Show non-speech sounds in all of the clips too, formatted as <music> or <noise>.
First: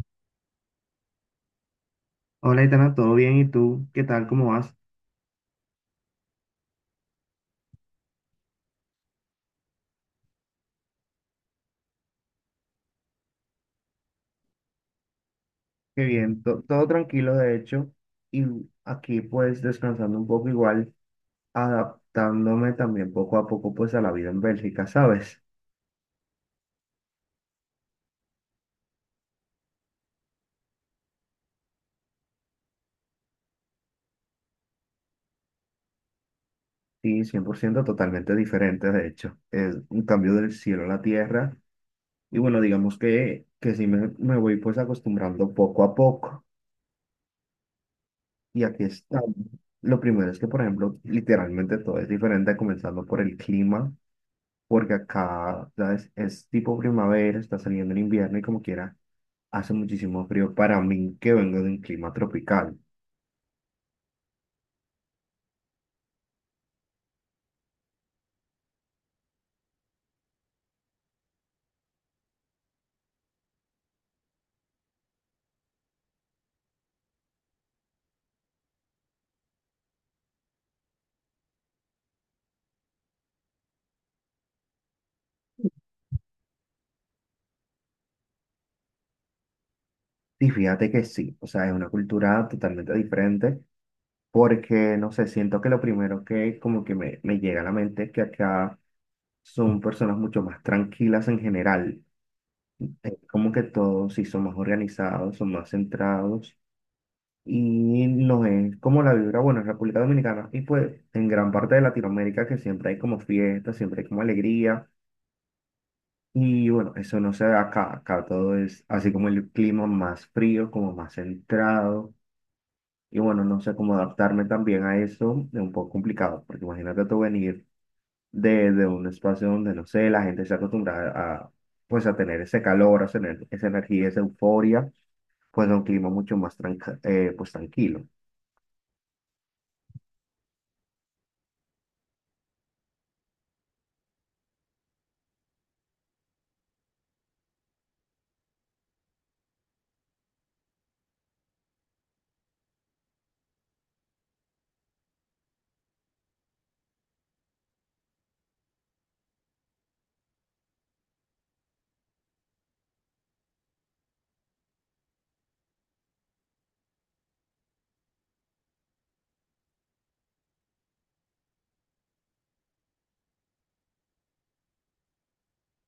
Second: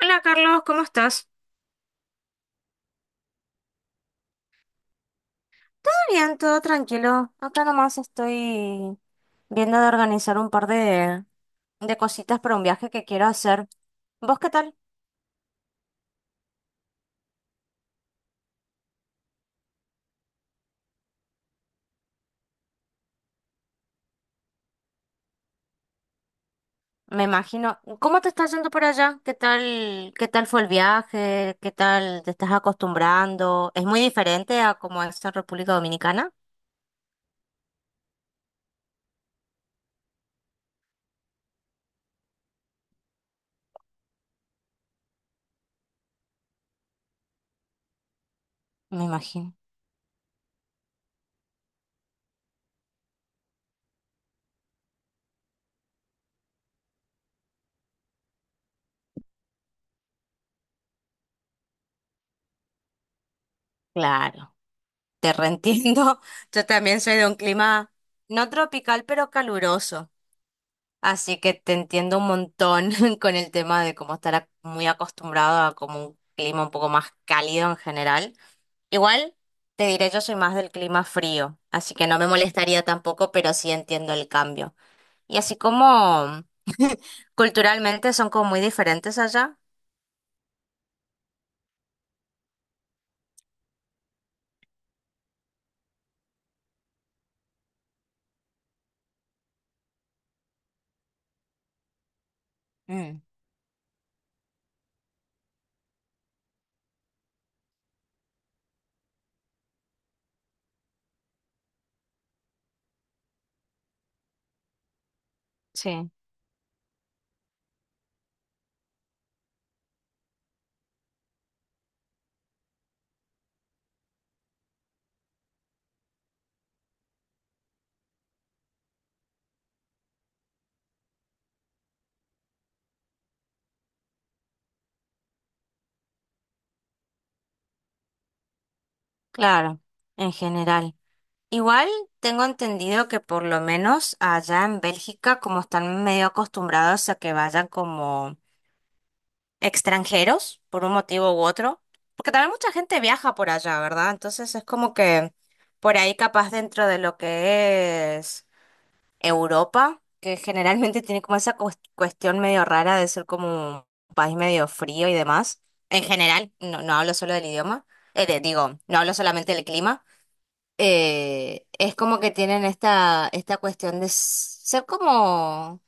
Hola Carlos, ¿cómo estás? Hola, Itana, ¿todo bien? ¿Y tú? ¿Qué tal? ¿Cómo vas? Todo bien, todo tranquilo. Acá nomás estoy viendo de organizar un par de cositas para un viaje que quiero hacer. ¿Vos qué tal? Qué bien, todo tranquilo de hecho y aquí pues descansando un poco igual, adaptándome también poco a poco pues a la vida en Bélgica, ¿sabes? Me imagino. ¿Cómo te estás yendo por allá? Qué tal fue el viaje? ¿Qué tal te estás acostumbrando? ¿Es muy diferente a como es en República Dominicana? Sí, 100% totalmente diferente de hecho, es un cambio del cielo a la tierra y bueno, digamos que sí me voy pues acostumbrando poco a poco y aquí Me estamos. imagino. Lo primero es que por ejemplo literalmente todo es diferente comenzando por el clima. Porque acá, ¿sabes? Es tipo primavera, está saliendo el invierno y como quiera, hace muchísimo frío para mí que vengo de un clima tropical. Claro, te reentiendo. <laughs> Yo también soy de un clima no tropical, pero caluroso. Así que te entiendo un montón <laughs> con el tema de cómo estar muy acostumbrado a como un clima un poco más cálido en general. Igual te diré, yo soy más del clima frío, así que no me molestaría tampoco, pero sí entiendo el cambio. Y así como culturalmente son como muy diferentes allá. Y fíjate que sí, o sea, es una cultura totalmente diferente porque, no sé, siento que lo primero que como que me llega a la mente es que acá son personas mucho más tranquilas en general. Es Mm, como que todos sí son más organizados, son más centrados y no es como la vibra, bueno, en República Dominicana y pues en gran parte de Latinoamérica que siempre hay como fiesta, siempre hay como alegría sí. y bueno, eso no se da acá, acá todo es así como el clima más frío, como más centrado y bueno, no sé cómo adaptarme también a eso, es un poco complicado, porque imagínate tú venir de un espacio donde, no sé, la gente se acostumbra a, pues a tener ese calor, a tener esa energía, esa euforia, pues a un clima mucho más pues tranquilo. Claro, en general. Igual tengo entendido que por lo menos allá en Bélgica, como están medio acostumbrados a que vayan como extranjeros, por un motivo u otro, porque también mucha gente viaja por allá, ¿verdad? Entonces es como que por ahí capaz dentro de lo que es Europa, que generalmente tiene como esa cuestión medio rara de ser como un país medio frío y demás. En general, no, no hablo solo del idioma, digo, no hablo solamente del clima. Es como que tienen esta cuestión de ser como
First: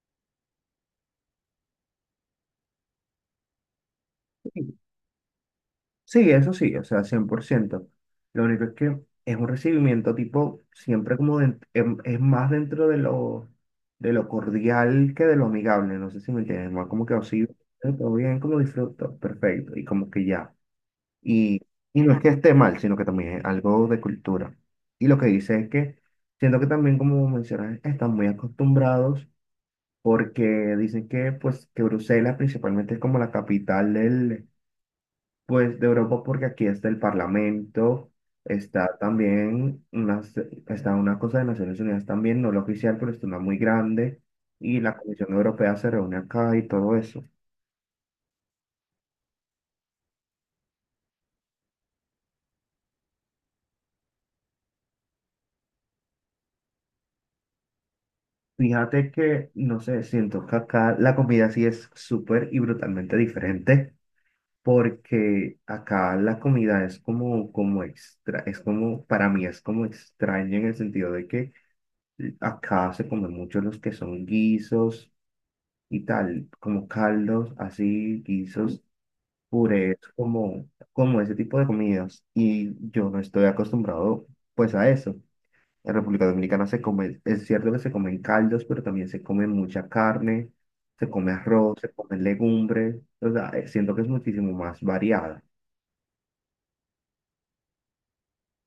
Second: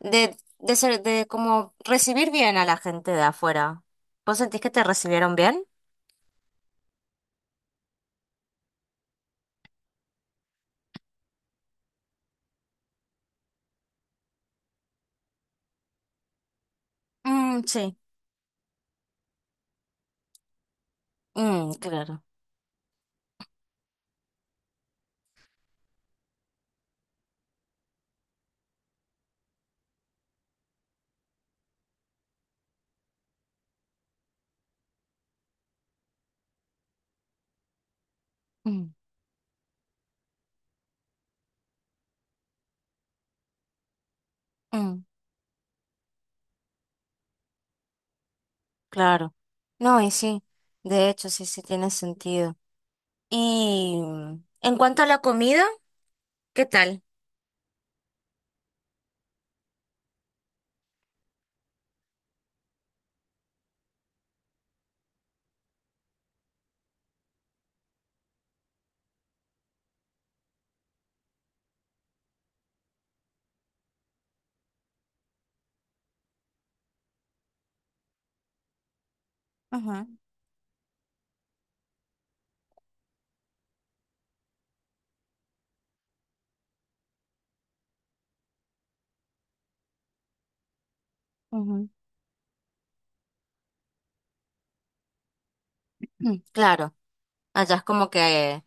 de como recibir bien a la gente de afuera. ¿Vos sentís que te recibieron bien? Sí, eso sí, o sea, cien por ciento. Lo único es que es un recibimiento tipo, siempre como es más dentro de lo, cordial que de lo amigable, no sé si me entiendes, más como que así, Mm, sí. todo bien, como disfruto, perfecto, y como que ya. Y, Mm, y no es claro. que esté mal, sino que también es algo de cultura. Y lo que dice es que siento que también, como mencionas, están muy acostumbrados porque dicen que, pues, que Bruselas principalmente es como la capital del, pues de Europa porque aquí está el Parlamento, Mm, está también una, está una cosa de Naciones Unidas también, no la oficial, pero está una muy grande, y la mm, Comisión Europea se reúne acá y todo eso. claro. No, y sí, de hecho, sí, sí tiene sentido. Y en cuanto a la comida, ¿qué tal? Fíjate que, no sé, siento que acá la comida sí es súper y brutalmente diferente, porque acá la comida es como extra, es como, para mí es como extraña en el sentido de que acá se comen mucho los que son guisos y tal, como caldos, así, guisos, purés, Ajá. como ese tipo de comidas. Y yo no estoy acostumbrado pues a eso. En República Dominicana se come, es cierto que se comen caldos, pero también se come mucha carne, se come arroz, se Ujú. comen legumbres, o sea, siento que es muchísimo más variada. Mm, claro, allá es como que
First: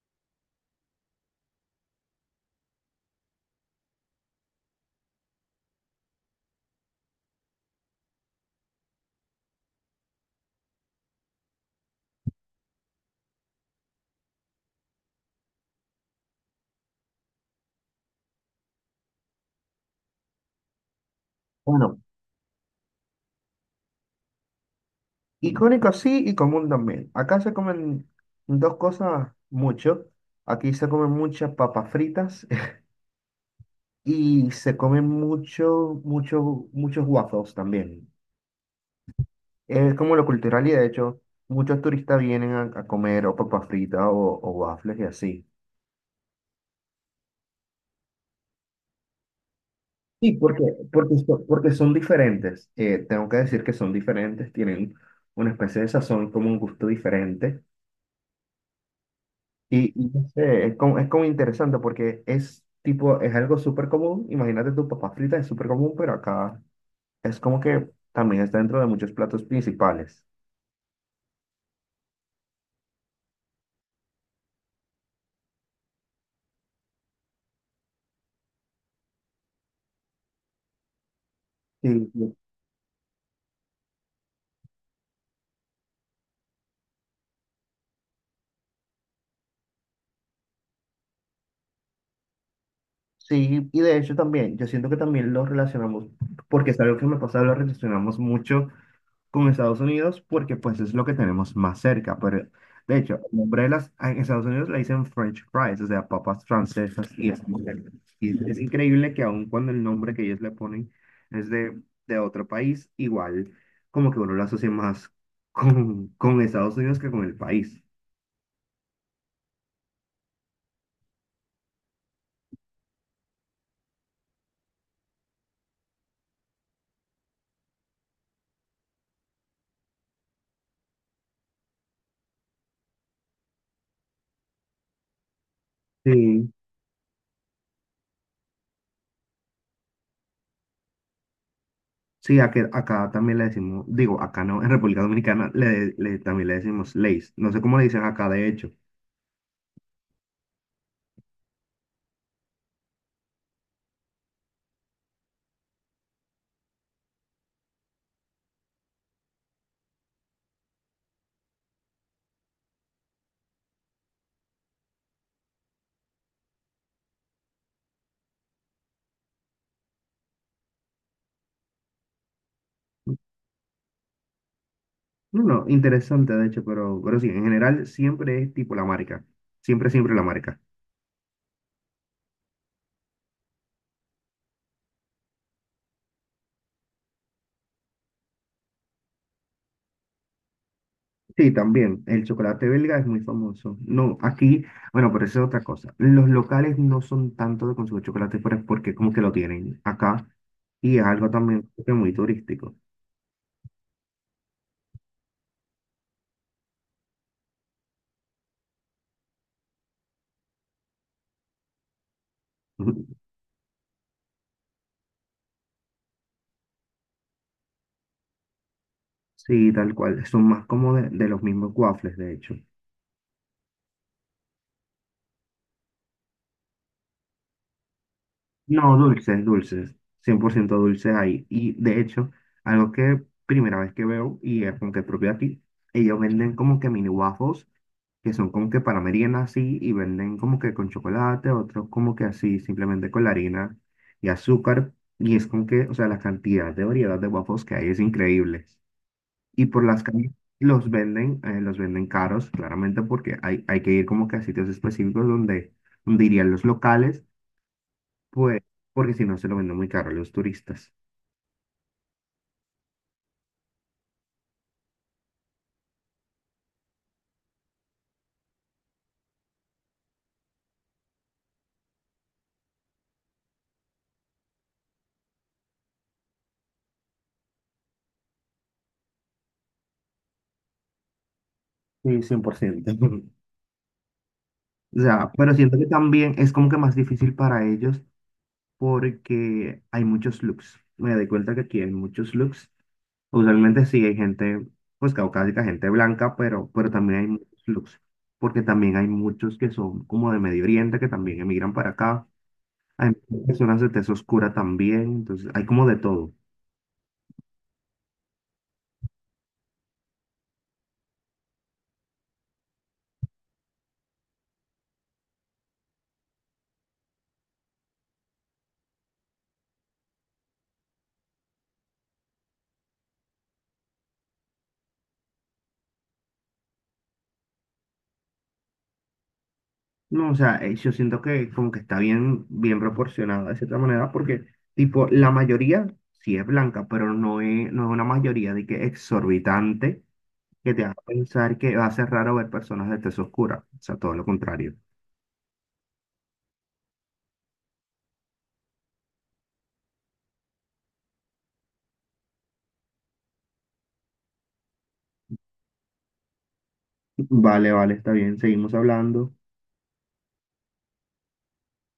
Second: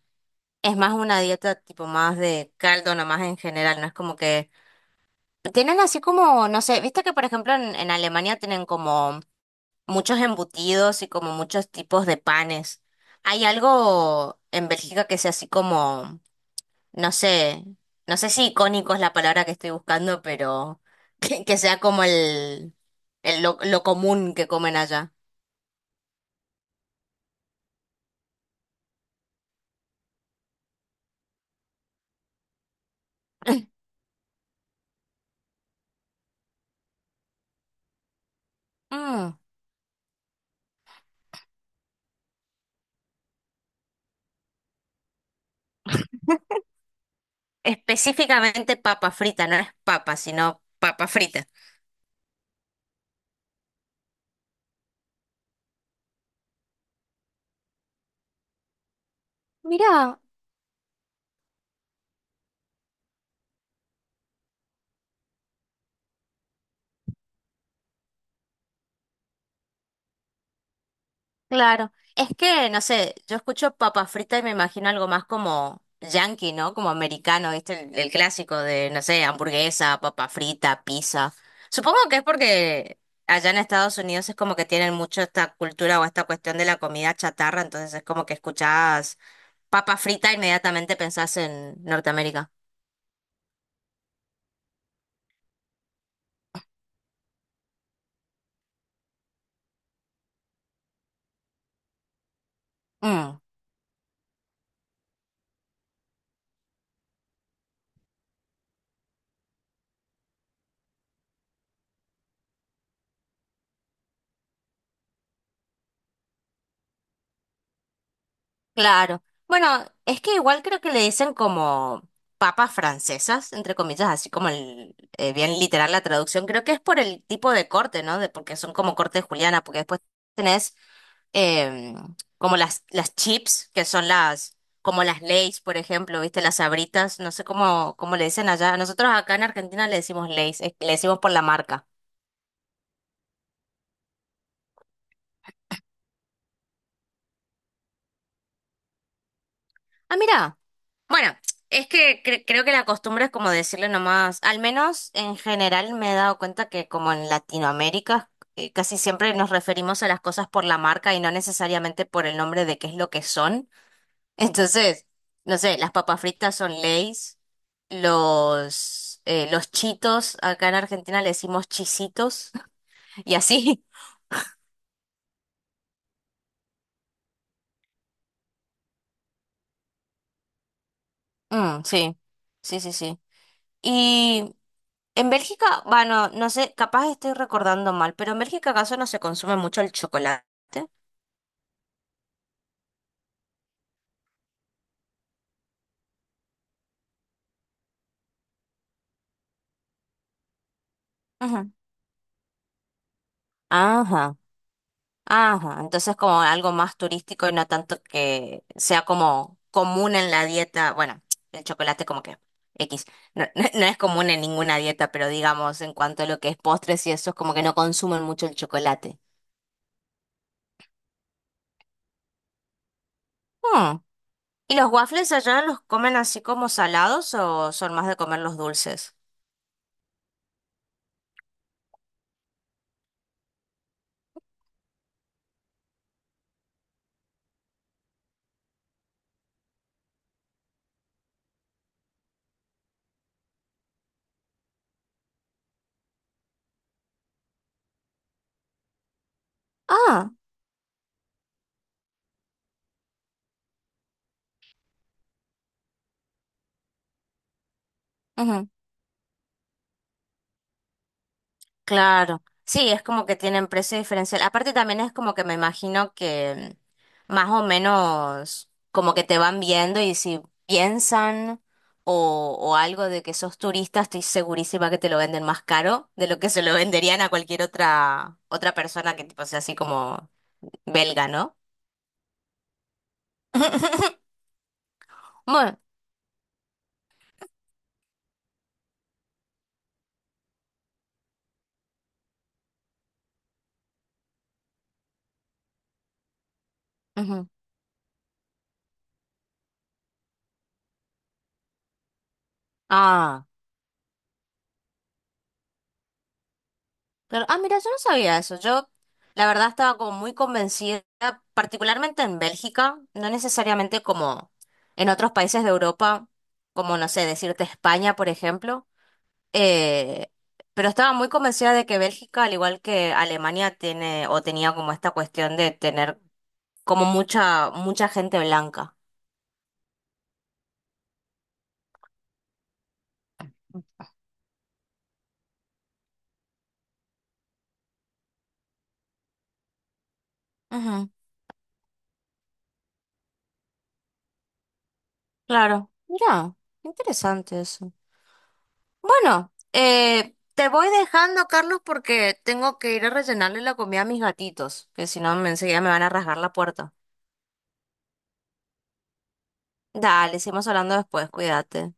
es más una dieta tipo más de caldo nomás en general, no es como que tienen así como, no sé, viste que por ejemplo en Alemania tienen como muchos embutidos y como muchos tipos de panes. ¿Hay algo en Bélgica que sea así como, no sé, no sé si icónico es la palabra que estoy buscando, pero <laughs> que sea Bueno, como lo común que comen allá? icónico sí y común también. Acá se comen dos cosas mucho. Aquí se comen muchas papas fritas y se comen mucho, mucho, muchos waffles también. Mm, Es como lo cultural y de hecho, muchos turistas vienen a comer o papas fritas o waffles y así. Específicamente papa frita, no es papa, Sí, sino porque, papa porque, so- frita. porque son diferentes. Tengo que decir que son diferentes, tienen una especie de sazón, como un gusto diferente. Y Mirá, no sé, es como, interesante porque es algo súper común. Imagínate tu papa frita, es súper común, pero acá es como que también está dentro de muchos platos principales. claro, es que, no sé, yo escucho papa frita y me imagino algo más como yankee, ¿no? Como americano, ¿viste? El clásico de, no sé, hamburguesa, papa frita, pizza. Sí, Supongo que es porque allá en Estados Unidos es como que tienen mucho esta cultura o esta cuestión de la comida chatarra, entonces es como que escuchás papa frita e inmediatamente pensás en Norteamérica. sí, y de hecho también, yo siento que también lo relacionamos, porque es algo que me pasa, lo relacionamos mucho con Estados Unidos, porque pues es lo que tenemos más cerca. Pero de hecho, el Mm. nombre de las, en Estados Unidos le dicen French fries, o sea, papas francesas, y es, muy cerca. Y es increíble que aun cuando el nombre que ellos le ponen es de otro país, igual como que uno lo asocia más <laughs> con, Estados Unidos que con el país. Claro. Bueno, es que igual creo que le dicen como papas francesas, entre comillas, así como bien literal la traducción. Creo que es por el tipo de corte, ¿no? De, porque son como corte de juliana, porque después tenés em, como las chips, que son como las Lay's, por ejemplo, ¿viste? Sí, Las Sabritas, no sé cómo le dicen allá. Nosotros acá en Argentina le decimos Lay's, le decimos por la marca. sí, acá también le decimos, digo, acá no, en República Dominicana también le decimos leis. No sé cómo le dicen acá, de hecho. Ah, mira. Bueno, es que creo que la costumbre es como decirle nomás, al menos en general me he dado cuenta que como en Latinoamérica casi siempre nos referimos a las cosas por la marca y no necesariamente por el nombre de qué es lo que son. <laughs> Entonces, no sé, las papas fritas son Lay's, los chitos, acá en Argentina le decimos chisitos <laughs> y así. No, no, interesante, de hecho, pero sí, en general siempre es tipo la marca. Siempre, siempre la marca. Mm, sí, sí, sí, sí. En Bélgica, bueno, no sé, capaz estoy recordando mal, pero en Bélgica acaso no se consume mucho el chocolate. Sí, también, el chocolate belga es muy famoso. No, aquí, bueno, pero eso es otra cosa. Los locales no son tanto de consumir chocolate, pero es porque como que lo tienen acá y es algo también Ajá. como que muy turístico. Ajá, ajá. Entonces como algo más turístico y no tanto que sea como común en la dieta. Bueno, el chocolate como que X. <laughs> No, no es común en ninguna dieta, pero digamos en cuanto a lo que es postres y eso es como que no consumen mucho el chocolate. Sí, tal cual. Son más como de los mismos waffles, de hecho. Hmm. ¿Y los waffles allá los comen así como salados o son más de comer los No, dulces? dulces, dulces, 100% dulces ahí. Y de hecho, algo que primera vez que veo y es como que propio aquí, ellos venden como que mini waffles, que son como que para merienda así, y venden como que con chocolate, otros como que así, simplemente con la harina y azúcar. Y es como que, o sea, la cantidad de variedad de waffles que hay es increíble. Y por las Ah. calles los venden caros, claramente, porque hay que ir como que a sitios específicos donde, irían los locales pues, porque si no se lo venden muy caro a los turistas. Claro, sí, es como que tienen precio diferencial. Aparte también es como que me imagino que más o menos como que te van viendo y si piensan o algo de que sos turista, estoy segurísima que te lo venden más caro de lo que se lo venderían a cualquier otra persona que tipo sea así como belga, ¿no? Sí, 100%. <laughs> O sea, pero siento Bueno, que también es como que más difícil para ellos porque hay muchos looks. Me doy cuenta que aquí hay muchos looks. Usualmente sí hay gente, pues caucásica, gente blanca, pero también hay ujú. muchos looks. Porque también hay muchos que son como de Medio Oriente, que también emigran para acá. Hay Ah. personas de tez oscura también, entonces hay como de todo. Claro. Ah, mira, yo no sabía eso. Yo, la verdad, estaba como muy convencida, particularmente en Bélgica, no necesariamente como en otros países de Europa, como, no sé, decirte España, por ejemplo, eh, pero estaba muy convencida de que Bélgica, al igual que Alemania, tiene o tenía como esta cuestión de tener como mucha gente blanca. No, o sea, yo siento que como que está bien, bien proporcionado de cierta manera, porque, tipo, la mayoría sí es blanca, pero no es una mayoría de que exorbitante que te haga Ujú, pensar que va a ser raro ver personas de tez oscura. O sea, todo lo contrario. claro. Mira, interesante eso. Bueno, te voy dejando, Carlos, porque tengo que ir a rellenarle la comida a mis gatitos, que si no, enseguida me van a rasgar la puerta. Vale, vale, está bien, seguimos hablando. Dale, seguimos hablando después, cuídate.